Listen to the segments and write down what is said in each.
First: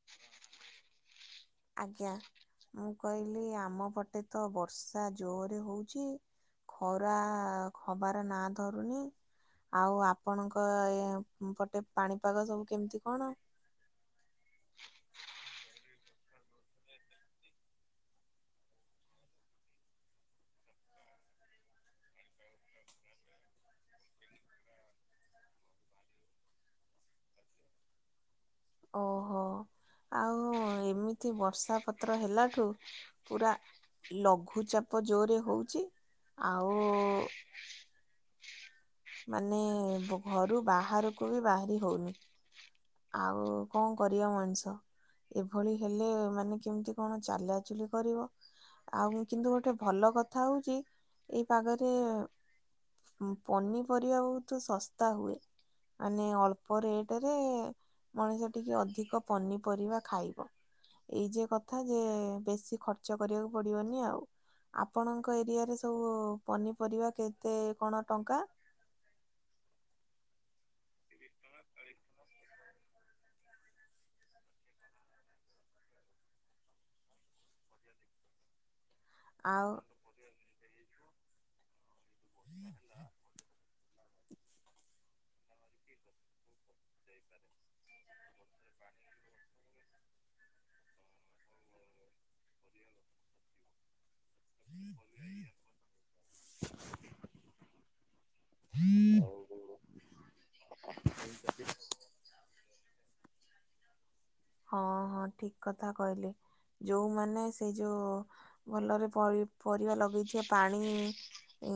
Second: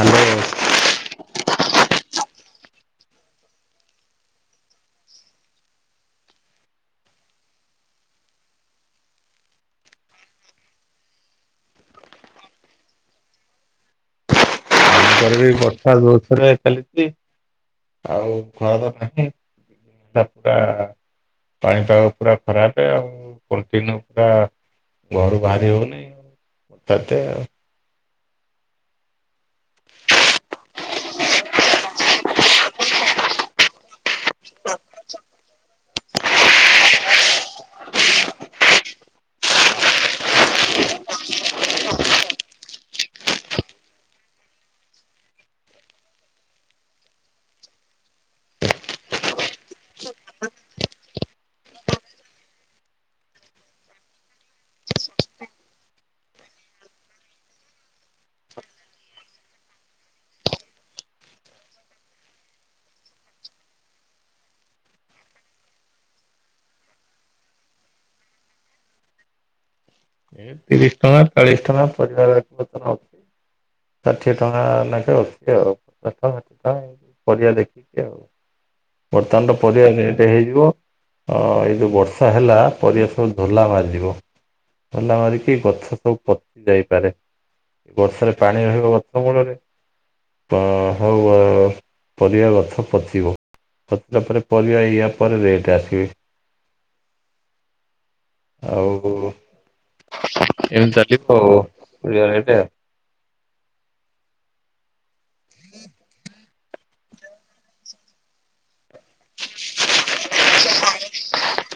Hello ଆଜ୍ଞା। ମୁଁ କହିଲି ଆମ ପଟେ ତ ବର୍ଷା ଜୋରରେ ହଉଛି। ଖରା ଖବାର ନାଁ ଧରୁନି। ଆଉ ଆପଣଙ୍କ ଏ ପଟେ ପାଣିପାଗ ସବୁ କେମିତି କଣ? ରେ ବି ବର୍ଷା ଜୋରସରେ ଚାଲିଛି ଆଉ ଘର ତ ନାହିଁ। [unintelligible] ପାଣି ତ ପୁରା ଖରାପ ଆଉ ପ ପୁରା ଘରୁ ବାହାରି ହଉନିଁ ତାତେ ଆଉ। ଓହୋ ଆଉ ଏମିତି ବର୍ଷା ପତ୍ର ହେଲାଠୁ ପୁରା ଲଘୁଚାପ ଜୋରରେ ହଉଛି ଆଉ ମାନେ ଘରୁ ବାହାରକୁ ବି ବାହାରି ହଉନି। ଆଉ କଣ କରିବା ମଣିଷ। ଏଭଳି ହେଲେ ମାନେ କେମିତି କଣ ଚାଲାଚୁଲି କରିବ? ଆଉ କିନ୍ତୁ ଗୋଟେ ଭଲ କଥା ହଉଛି ଏଇ ପାଗରେ ପନିପରିବା ବହୁତ ଶସ୍ତା ହୁଏ। ମାନେ ଅଳ୍ପ ରେଟ ରେ ମଣିଷ ଟିକେ ଅଧିକ ପନିପରିବା ଖାଇବ। ଏଇ ଯେ କଥା ଯେ ବେଶୀ ଖର୍ଚ୍ଚ କରିବାକୁ ପଡିବନି ଆଉ। ଆପଣଙ୍କ ଏରିଆରେ ସବୁ ପନିପରିବା କେତେ କଣ ଟଙ୍କା? ତିରିଶ ଟଙ୍କା ଚାଳିଶ ଟଙ୍କା ପରିବା [unintelligible] ଷାଠିଏ ଟଙ୍କା ନକେ ଅଛି ଆଉ [unintelligible] ପରିବା ଦେଖିକି ଆଉ ବର୍ତ୍ତମାନର ଆଉ ପରିବା ଏଇଟ ହେଇଯିବ ଏଇ ଯଉ ବର୍ଷ ବର୍ଷା ହେଲା ପରିବା ସବୁ ଧୋଲା ମାରିଯିବ ଧୋଲା ମାରି ଗଛ ସବୁ ପତି ଯାଇପାରେ ବର୍ଷାରେ ପାଣି ରହିବ ଗଛ ମୂଳରେ। ହେଉ ପରିବା ଗଛ ପଚିବ ପଚିଲା ପରେ ପରିବା ଇଆ ପରେ ରେଟ୍ ଆସି ଆଉ କଣ ଏମିତି ଚାଲିିବ [unintelligible] ହଁ ହଁ ଠିକ୍ କଥା କହିଲେ ଯୋଉମାନେ ସେଇ ଯୋଉ ଭଲରେ ପରି ପରିବା ଲଗେଇଥିବା ପାଣି ଉ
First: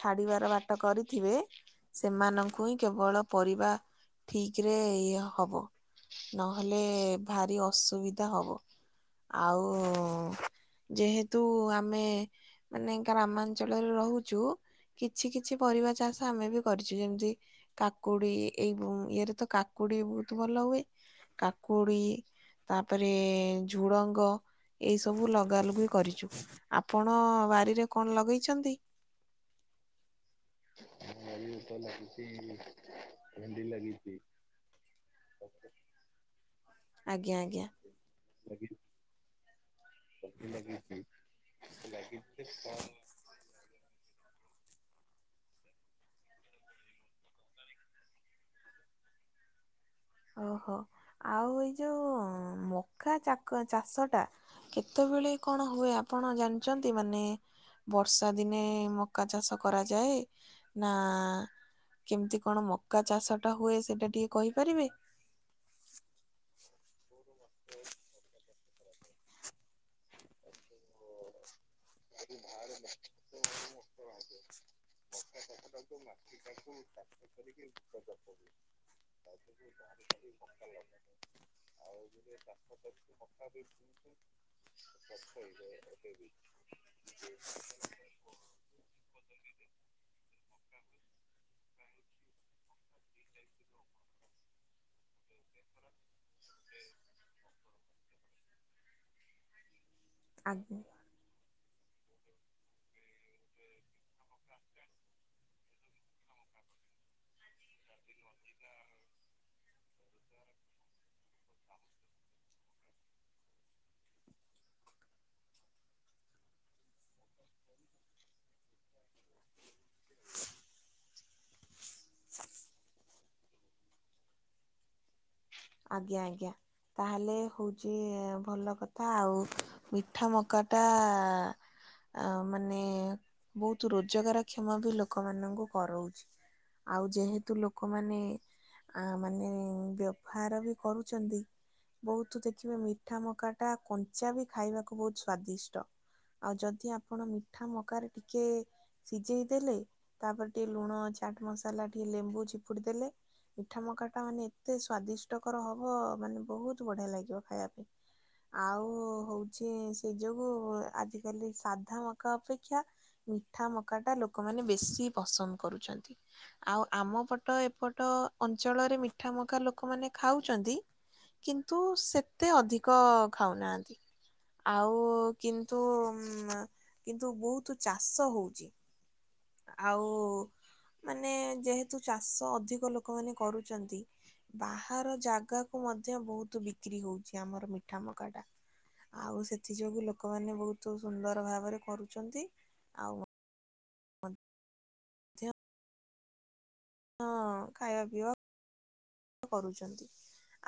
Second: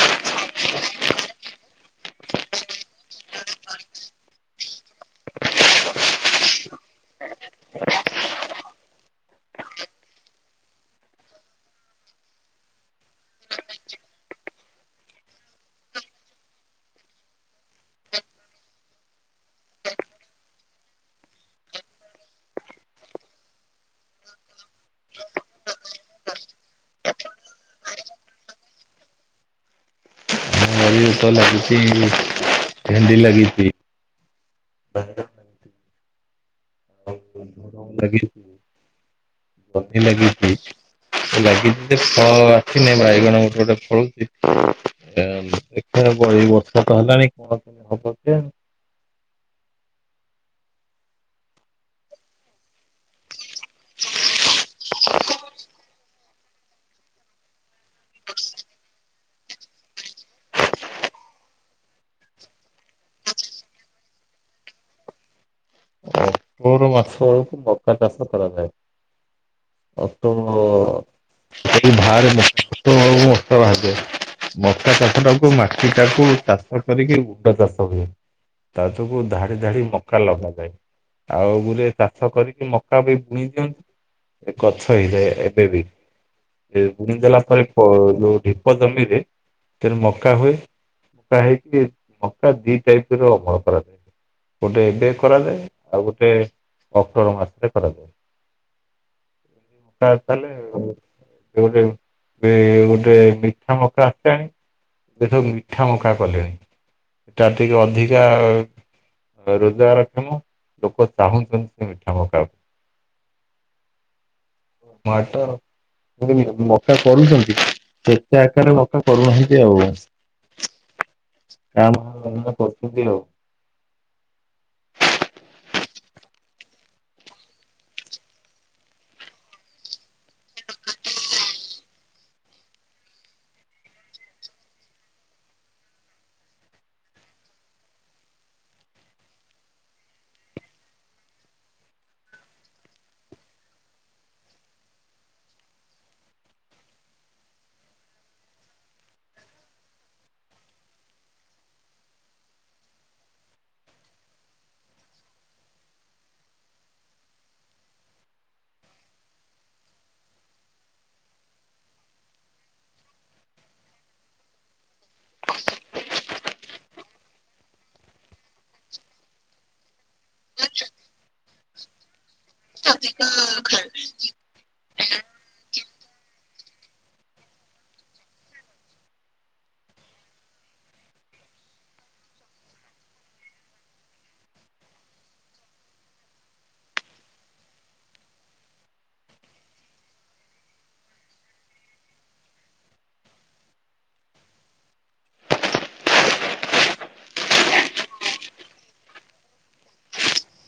ଛାଡିବାର ବାଟ କରିଥିବେ। ସେମାନଙ୍କୁ ହିଁ କେବଳ ପରିବା ଠିକ୍ ରେ ଇଏ ହବ। ହେଲେ ଭାରି ଅସୁବିଧା ହବ। ଆଉ ଯେହେତୁ ଆମେ ମାନେ ଗ୍ରାମାଞ୍ଚଳରେ ରହୁଚୁ। କିଛି କିଛି ପରିବା ଚାଷ ଆମେ ବି କରିଛୁ ଯେମତି କାକୁଡି ଏଇ ଇଏରେ ତ କାକୁଡି ବହୁତ ଭଲ ହୁଏ। କାକୁଡ଼ି ତାପରେ ଝୁଡ଼ଙ୍ଗ ଏଇ ସବୁ ଲଗାଲୁଗି କରିଚୁ ଆପଣ ବାରିରେ କଣ ଲଗେଇଚନ୍ତି? ବାରିରେ ଆମ ତ ବାଡିରେ ଲାଗିଛି ତ ଲାଗିଛି ଭେଣ୍ଡି ଲାଗିଚି। [unintelligible] ଆଜ୍ଞା ଆଜ୍ଞା [unintelligible] ଲାଗିଛି। ଲାଗିଛି ଫଳ ଆସିଲେ ବାଇଗଣ ଗୋଟେ ଗୋଟେ ଫଳୁଛି। ଦେଖିଆ ଏଇ ବର୍ଷା ତ ହେଲାଣି କଣ କେମତି ହବ [unintelligible] ଓହୋ ଆଉ ଏଇ ଯୋଉ ମ ଆଖା ଚାକ ଚାଷ ଟା କେତେବେଳେ କଣ ହୁଏ ଆପଣ ଜାଣିଛନ୍ତି ମାନେ ବର୍ଷା ଦିନେ ମକା ଚାଷ କରାଯାଏ ନା କେମିତି କଣ ମକା ଚାଷଟା ହୁଏ ସେଟା ଟିକେ କହିପାରିବେ। ମୋର ମାସ ଆଡକୁ ହ ମକା ଚାଷ କରାଯାଏ ଅକ୍ଟ [inaudible] [unintelligible] ମକା ଚାଷ ଟାକୁ ମାଟି ଟାକୁ [unintelligible] କରିକି ବୁଟ ଚାଷ ହୁଏ ତା ଯୋଗୁ ଧାଡି ଧାଡି ମକା ଲଗାଯାଏ। ଆଉ ଗୁରେ ଚାଷ କରିକି ମକା ବି ବୁଣି ଚନ୍ତି ଗଛ ହେଇଯାଏ ଏବେ ବି ବୁଣି ଦେଲା ପରେ ଯୋଉ ଢିପ ଜମିରେ ସେ ମକା ହୁଏ ମକା ହେ ସେଠି ମକା ଦି ଟାଇପ୍ ରେ ଅମଳ କରାଯାଏ ଗୋଟେ ଏବେ କରାଯାଏ। ଆଉ ଗୋଟେ ଅକ୍ଟୋବର ମାସରେ କରାଯାଏ। ତା ଚାଲେ ଆଜ୍ଞା ଆଉ ଗୋଟେ ଗୋଟେ ମିଠା ମକା ଆସେ ଏବେ ମିଠା ମକା କଲେଣି। ଏଟା ଟିକେ ଅଧିକା ରୋଜଗାରକ୍ଷମ ଲୋକ ଚାହୁଁଛନ୍ତି ମିଠା ମକା [inaudible] ମାଡ- ମକା କରୁଛନ୍ତି ସେତେ ଆକାରରେ ମକା କରୁନାହାନ୍ତି ଆଉ କା ଭାଁ କରୁଛନ୍ତି ଆଉ ଆଜ୍ଞା ଆଜ୍ଞା ତାହେଲେ ହଉଚି ଭଲ କଥା ଆଉ ମିଠା ମକାଟା ଅ ମାନେ ବହୁତ ରୋଜଗାର କ୍ଷମ ବି ଲୋକମାନଙ୍କୁ କରଉଛି ଆଉ ଯେହେତୁ ଲୋକମାନେ ଆ ମାନେ ବ୍ୟ ଭାର ବି କରୁଚନ୍ତି। ବହୁତ ଦେଖିବେ ମିଠା ମକା ଟା କଞ୍ଚା ବି ଖାଇବାକୁ ବହୁତ ସ୍ଵାଦିଷ୍ଟ ଆଉ ଯଦି ଆପଣ ମିଠା ମକାରେ ଟିକେ ସିଝେଇ ଦେଲେ ତାପରେ ଟିକେ ଲୁଣ ଚାଟ ମସଲା ଟିକେ ଲେମ୍ବୁ ଚିପୁଡି ଦେଲେ। ମିଠା ମକାଟା ମାନେ ଏତେ ସ୍ଵାଦିଷ୍ଟକର ହବ ମାନେ ବହୁତ ବଢିଆ ଲାଗିବ ଖାଇବା ପାଇଁ ଆଉ ହଉଛି ସେ ଯୋଗୁ ଆଜିକାଲି ସାଧା ମକା ଅପେକ୍ଷା ମିଠା ମକାଟା ଲୋକମାନେ ବେଶୀ ପସନ୍ଦ କରୁଛନ୍ତି ଆଉ ଆମ ପଟ ଏପଟ ଅଞ୍ଚଳରେ ମିଠା ମକା ଲୋକ ଲୋକମାନେ ଖାଉଛନ୍ତି କିନ୍ତୁ ସେତେ ଅଧିକ ଖାଉନାହାନ୍ତି ଆଉ କିନ୍ତୁ କିନ୍ତୁ ବହୁତ ଚାଷ ହେଉଛି ଆଉ ମାନେ ଯେହେତୁ ଚାଷ ଅଧିକ ଲୋକମାନେ କରୁଛନ୍ତି ବାହାର ଜାଗାକୁ ମଧ୍ୟ ବହୁତ ବିକ୍ରି ହଉଛି ଆମର ମିଠା ମକାଟା ଆଉ ସେଥି ଯୋଗୁ ଲୋକମାନେ ବହୁତ ସୁନ୍ଦର ଭାବରେ କରୁଛନ୍ତି ଆଉ [unintelligible] ହଁ ଖାଇବା ପିଇବା କରୁଛନ୍ତି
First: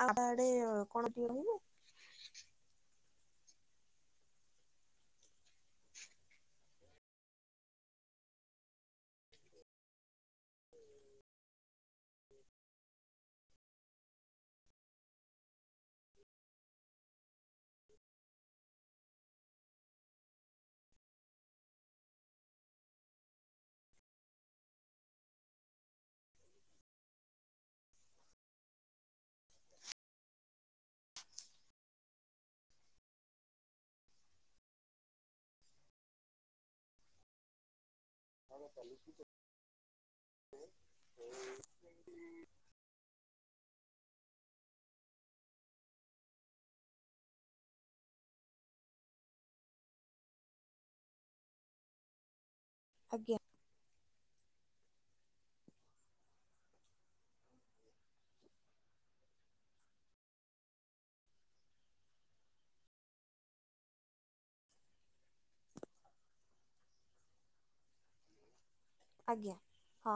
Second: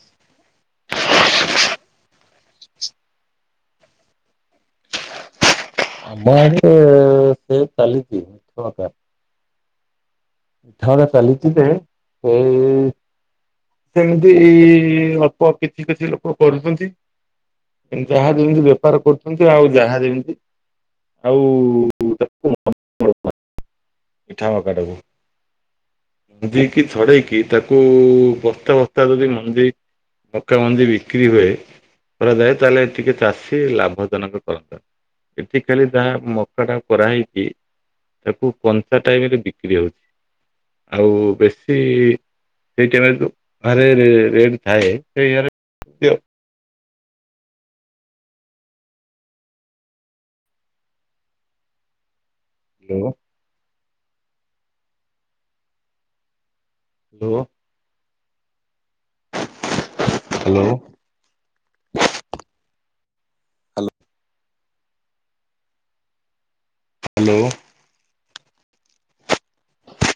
ଆମ ଆଡେ କଣ କିଣିବେ? ଆମ ଆଡେ ସେ ଚାଲିଛି ହୁଅନ୍ତା ଥରେ ଚାଲିଚି ଯେ ଏଇ ସେମିତି ଅଳ୍ପ କିଛି କିଛି ଲୋକ କରୁଛନ୍ତି। ଯାହା ଯେମିତି ବେପାର କରୁଛନ୍ତି ଆଉ ଯାହା ଯେମିତି ଆଉ [unintelligible] ମିଠା ମକାଟାକୁ ମଞ୍ଜି କିି ଛଡେଇକି ତାକୁ ବସ୍ତା ବସ୍ତା ଯଦି ମଞ୍ଜି ମକା ମଞ୍ଜି ବିକ୍ରି ହୁଏ କରାଯାଏ ତାହେଲେ ଟିକେ ଚାଷୀ ଲାଭଜନକ କରନ୍ତା ଏଠି ଖାଲି ଯାହା ମକାଟା କରାହେଇଛି ତାକୁ କଞ୍ଚା ଟାଇମରେ ବିକ୍ରି ହଉଛି ଆଉ ବେଶୀ ସେଇ ଟାଇମରେ ତ ରେ ରେଟ ଥାଏ ସେ- ହୁଁ। ଆଜ୍ଞା [unintelligible] ହ୍ୟାଲୋ। ହ୍ୟାଲୋ। ଆଜ୍ଞା ହଁ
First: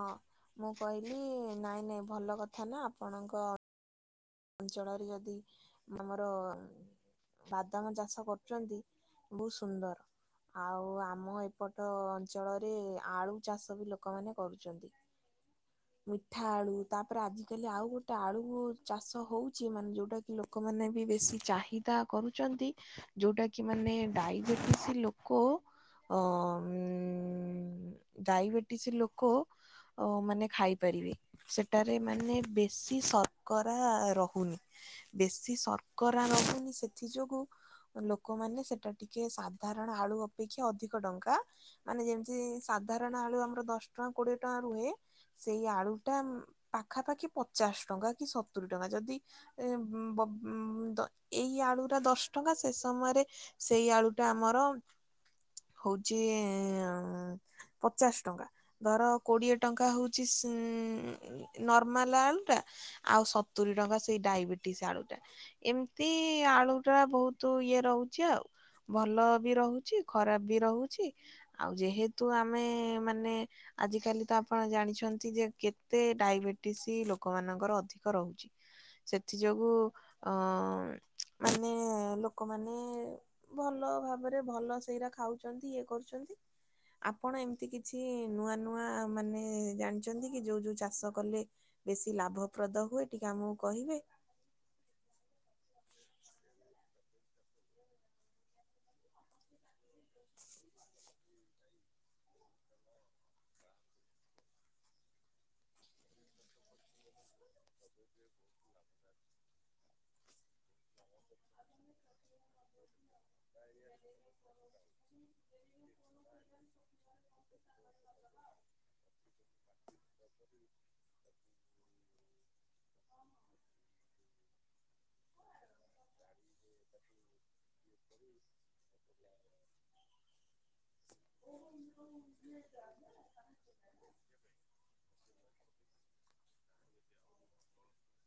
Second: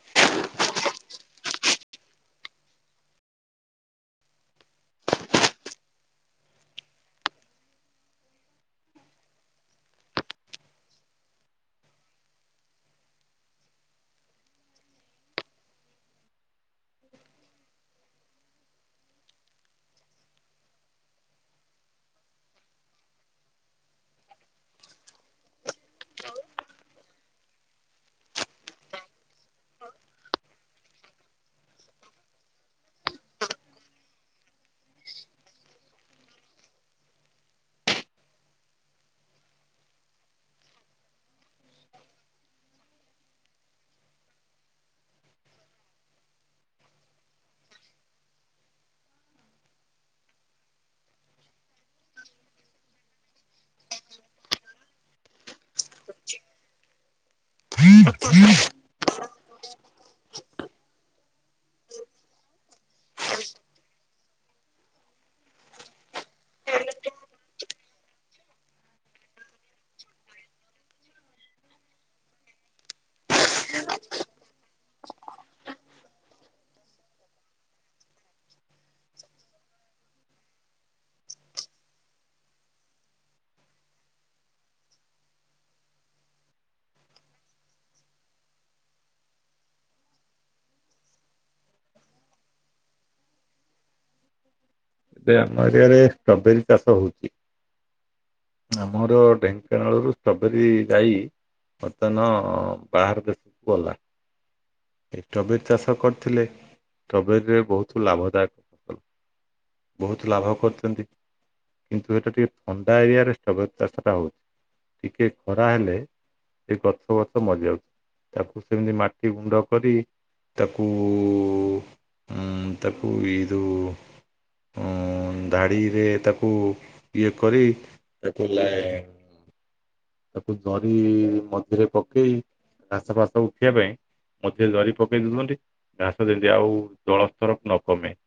ମୁଁ କହିଲି ନାଇଁ ନାଇଁ ଭଲ କଥା ନା ଆପଣଙ୍କ ଅଞ୍ଚଳରେ ଯଦି ଆମର ବାଦାମ ଚାଷ କରୁଛନ୍ତି ବହୁତ ସୁନ୍ଦର। ଆଉ ଆମ ଏପଟ ଅଞ୍ଚଳରେ ଆଳୁ ଚାଷ ବି ଲୋକମାନେ କରୁଛନ୍ତି। ମିଠା ଆଳୁ ତାପରେ ଆଜିିକାଲି ଆଉ ଗୋଟେ ଆଳୁ ଚାଷ ହଉଛି ମାନେ ଯଉଟା କିି ଲୋକମାନେ ବି ବେଶୀ ଚାହିଦା କରୁଛନ୍ତି। ଯୋଉଟା କି ମାନେ ଡାଇବେଟିସ୍ ଲୋକ ଅ ଉଁ ଡାଇବେଟିସ୍ ଲୋକ ଓ ମାନେ ଖାଇପାରିବେ ସେଠାରେ ମାନେ ବେଶୀ ସ କରା ରହୁନି ବେଶୀ ଶର୍କରା ରହୁନି ସେଥି ଯୋଗୁ ଲୋକମାନେ ସେଟା ଟିକେ ସାଧାରଣ ଆଳୁ ଅପେକ୍ଷା ଅଧିକ ଟଙ୍କା ମାନେ ଯେମିତି ସାଧାରଣ ଆଳୁ ଆମର ଦଶ ଟଙ୍କା କୋଡିଏ ଟଙ୍କା ରୁହେ। ସେଇ ଆଳୁ ଟା ପାଖାପାଖି ପଚାଶ ଟଙ୍କା କି ସତୁରୀ ଟଙ୍କା ଯଦି ଏ ବ ଦ ଏଇ ଆଳୁରା ଦଶ ଟଙ୍କା ସେ ସମୟରେ ସେଇ ଆଳୁ ଟା ଆମର ହଉଚି ପଚାଶ ଟଙ୍କା ଧର କୋଡିଏ ଟଙ୍କା ହଉଛି ଉଁ ନର୍ମାଲ ଆଳୁ ଟା ଆଉ ସତୁରୀ ଟଙ୍କା ସେଇ ଡାଇବେଟିସ ଆଳୁ ଟା। ଏମିତି ଆଳୁ ଟା ବହୁତ ଇଏ ରହୁଛି ଆଉ। ଭଲ ବି ରହୁଛି ଖରାପ ବି ରହୁଛି ଆଉ ଯେହେତୁ ଆମେ ମାନେ ଆଜିକାଲି ତ ଆପଣ ଜାଣିଛନ୍ତି ଯେ କେତେ ଡାଇବେଟିସ୍ ଲୋକମାନଙ୍କର ଅଧିକ। ରହୁଛି। ସେଥି ଯୋଗୁ ଅ ମାନେ ଲୋକମାନେ ଭଲ ଭାବରେ ଭଲ ସେଇରା ଖାଉଛନ୍ତି ଇଏ କରୁଛନ୍ତି। ଆପଣ ଏମିତି କିଛି ନୂଆ ନୂଆ ମାନେ ଜାଣିଛନ୍ତି କି ଯୋଉ ଯୋଉ ଚାଷ କଲେ ବେଶୀ ଲାଭପ୍ରଦ ହୁଏ ଟିକେ ଆମକୁ କହିବେ। ଯେ ଆମ ଏରିଆରେ ଷ୍ଟ୍ରବେରୀ ଚାଷ ହେଉଛି ଆମର ଢେ ଙ୍କାନାଳରୁ ବେରୀ ଗାଈ ବର୍ତ୍ତାନ ବାହାର ଦେଶକୁ ଗଲାଣି। ଏଇ ଟବେରୀ ଚାଷ କରିଥିଲେ ଟବେରୀ ରେ ବହୁତ ଲାଭଦାୟକ ଫସଲ, ବହୁତ ଲାଭ କରୁଛନ୍ତି କିନ୍ତୁ ସେଇଟା ଟିକେ ଥଣ୍ଡା ଏରିଆରେ ଷ୍ଟବେରୀ ଚାଷଟା ହଉଛି। ଟିକେ ଖରା ହେଲେ ସେ ଗଛ ଫଛ ମରୀ ଯାଉଛି। ତାକୁ ସେମିତି ମାଟି ଗୁଣ୍ଡ କରି ତାକୁ ଉଁ ତାକୁ ଇ ଉଁ ଧାଡ଼ିରେ ତାକୁ ଇଏ କରି ତାକୁ ଲା ତାକୁ ଜରି ମଝିରେ ପକେଇ ଘାସ ଫାସ ଉଠିବା ପାଇଁ ମଝିରେ ଜରି ପକେଇ ଦଉଛନ୍ତି ଘାସ ଦିନ୍ତି ଆଉ ଜଳସ୍ତର ନ କମେ।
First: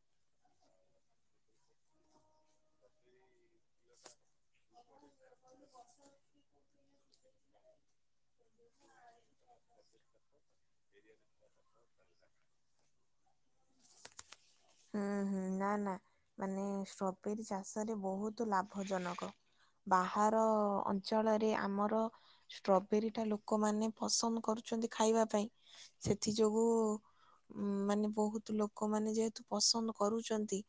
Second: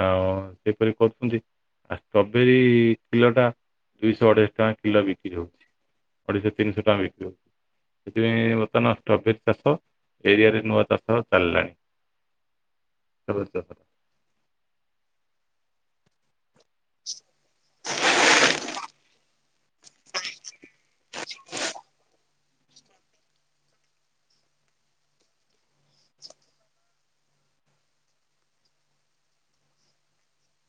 ଆଉ ସେପରି କହୁଛନ୍ତି ଆ ଷ୍ଟ୍ରବେରୀ କିଲୋଟା ଦୁଇଶହ ଅଢେଇଶ ଟଙ୍କା କିଲୋ ବିକ୍ରି ହଉଛି ଅଢ଼େଇଶହ ତିନିଶହ ଟଙ୍କା ବିକ୍ରି ହଉଛି। ସେଥିପାଇଁ ବର୍ତ୍ତମାନ ଷ୍ଟ୍ରବେରୀ ଚାଷ ଏରିଆରେ ନୂଆ ଚାଷ ଚାଲିଲାଣି। ଷ୍ଟ୍ରବେରୀ ଚାଷ। ହୁଁ ହୁଁ ନା ନା ମାନେ ଷ୍ଟ୍ରବେରୀ ଚାଷରେ ବହୁତ ଲାଭଜନକ। ବାହାର ଅଞ୍ଚଳରେ ଆମର ଷ୍ଟ୍ରବେରୀ ଟା ଲୋକମାନେ ପସନ୍ଦ କରୁଛନ୍ତି ଖାଇବା ପାଇଁ ସେଥି ଯୋଗୁ ଉ ମାନେ ବହୁତ ଲୋକମାନେ ଯେହେତୁ ପସନ୍ଦ କରୁଛନ୍ତି।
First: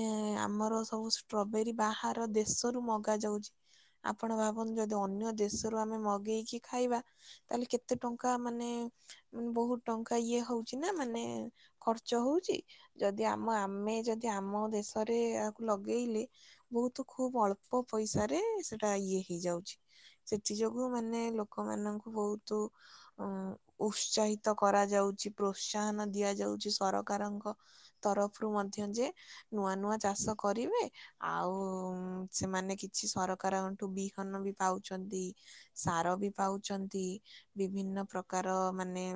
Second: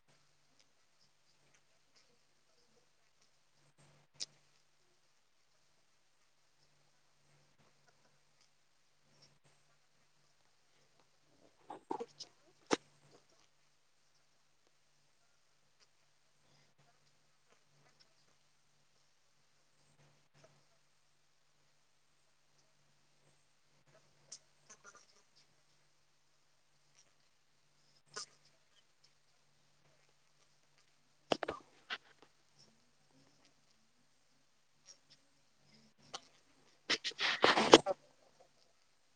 ଏ ଆମର ସବୁ ଷ୍ଟ୍ରବେରୀ ବାହାର ଦେଶରୁ ମଗା ଯାଉଛି। ଆପଣ ଭାବନ୍ତୁ ଯଦି ଅନ୍ୟ ଦେଶରୁ ଆମେ ମଗେଇକି ଖାଇବା। ତାହେଲେ କେତେ ଟଙ୍କା ମାନେ ବହୁତ୍ ଟଙ୍କା ଇଏ ହଉଛି ନା ମାନେ ଖର୍ଚ୍ଚ ହଉଛି। ଯଦି ଆମ ଆମେ ଯଦି ଆମ ଦେଶରେ ଏହାକୁ ଲଗେଇଲେ ବହୁତ୍ ଖୁବ ଅଳ୍ପ ପଇସାରେ ସେଟା ଇଏ ହେଇଯାଉଛି। ସେଥି ଯୋଗୁ ମାନେ ଲୋକମାନାନଙ୍କୁ ବହୁତ ଅଁ। ଉତ୍ସାହିତ କରାଯାଉଛି ପ୍ରୋତ୍ସାହନ ଦିଆ ଯାଉଛି ସରକାରଙ୍କ। ତରଫରୁ ମଧ୍ୟ ଯେ ନୂଆ ନୂଆ ଚାଷ କରିବେ। ଆଉ ସେମାନେ କିଛି ସରକାରଙ୍କଣ୍ଠୁ ବିହନ ବି ପାଉଛନ୍ତି। ସାର ବି ପାଉଛନ୍ତି ବିଭିନ୍ନ ପ୍ରକାର ମାନେ।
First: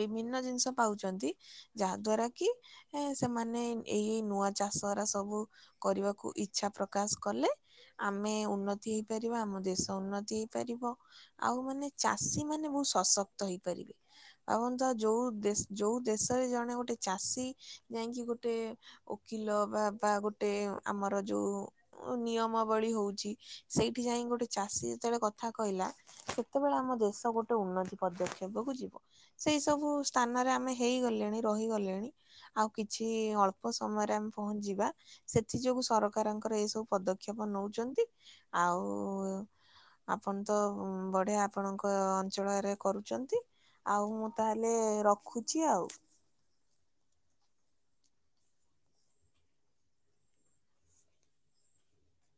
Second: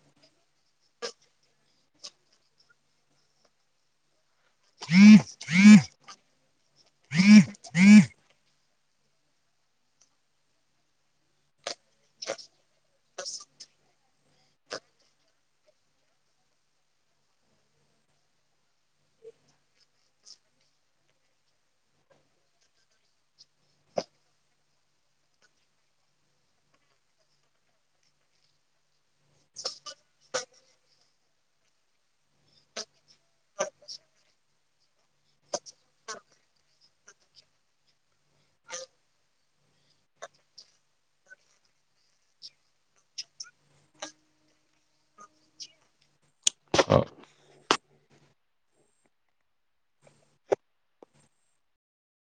ବିଭିନ୍ନ ଜିନିଷ ପାଉଛନ୍ତି ଯାହା ଦ୍ଵାରା କି ଏ ସେମାନେ ଏଇ ନୂଆ ଚାଷ ସବୁ କରିବାକୁ ଇଚ୍ଛା ପ୍ରକାଶ କଲେ ଆମେ ଉନ୍ନତି ହେଇପାରିବା ଆମ ଦେଶ ଉନ୍ନତି ହେଇପାରିବ। ଆଉ ମାନେ ଚାଷୀ ମାନେ ବହୁତ୍ ସଶକ୍ତ ହେଇପାରିବେ। ଆ ଅନ୍ତ ଯୋଉ ଦେ ଯୋଉ ଦେଶରେ ଜଣେ ଗୋଟେ ଚାଷୀ ଯାଇଁକି ଗୋଟେ ଓକିଲ ବା ବା ଗୋଟେ ଆମର ଯୋଉ ନିୟମାବଳୀ ହଉଛି ସେଇଠି ଯାଇ ଗୋଟେ ଚାଷୀ ଯେତେବେଳେ କଥା କହିଲା। ସେତେବେଳେ ଆମ ଦେଶ ଗୋଟେ ଉନ୍ନତି ପଦକ୍ଷେପକୁୁ ଯିବ। ସେଇ ସବୁ ସ୍ଥାନରେ ଆମେ ହେଇଗଲେଣି ରହିଗଲେଣି ଆଉ କିଛି ଅଳ୍ପ ସମୟରେ ଆମେ ପହଞ୍ଚିବା। ସେଥି ଯୋଗୁ ସରକାରଙ୍କର ଏଇ ସବୁ ପଦକ୍ଷେପ ନଉଛନ୍ତି ଆଉ ଆପଣ ତ ବଢିଆ ଆପଣଙ୍କ ଅଞ୍ଚଳରେ କରୁଛନ୍ତି। ଆଉ ମୁଁ ତାହେଲେ ରଖୁଛି ଆଉ। ଅ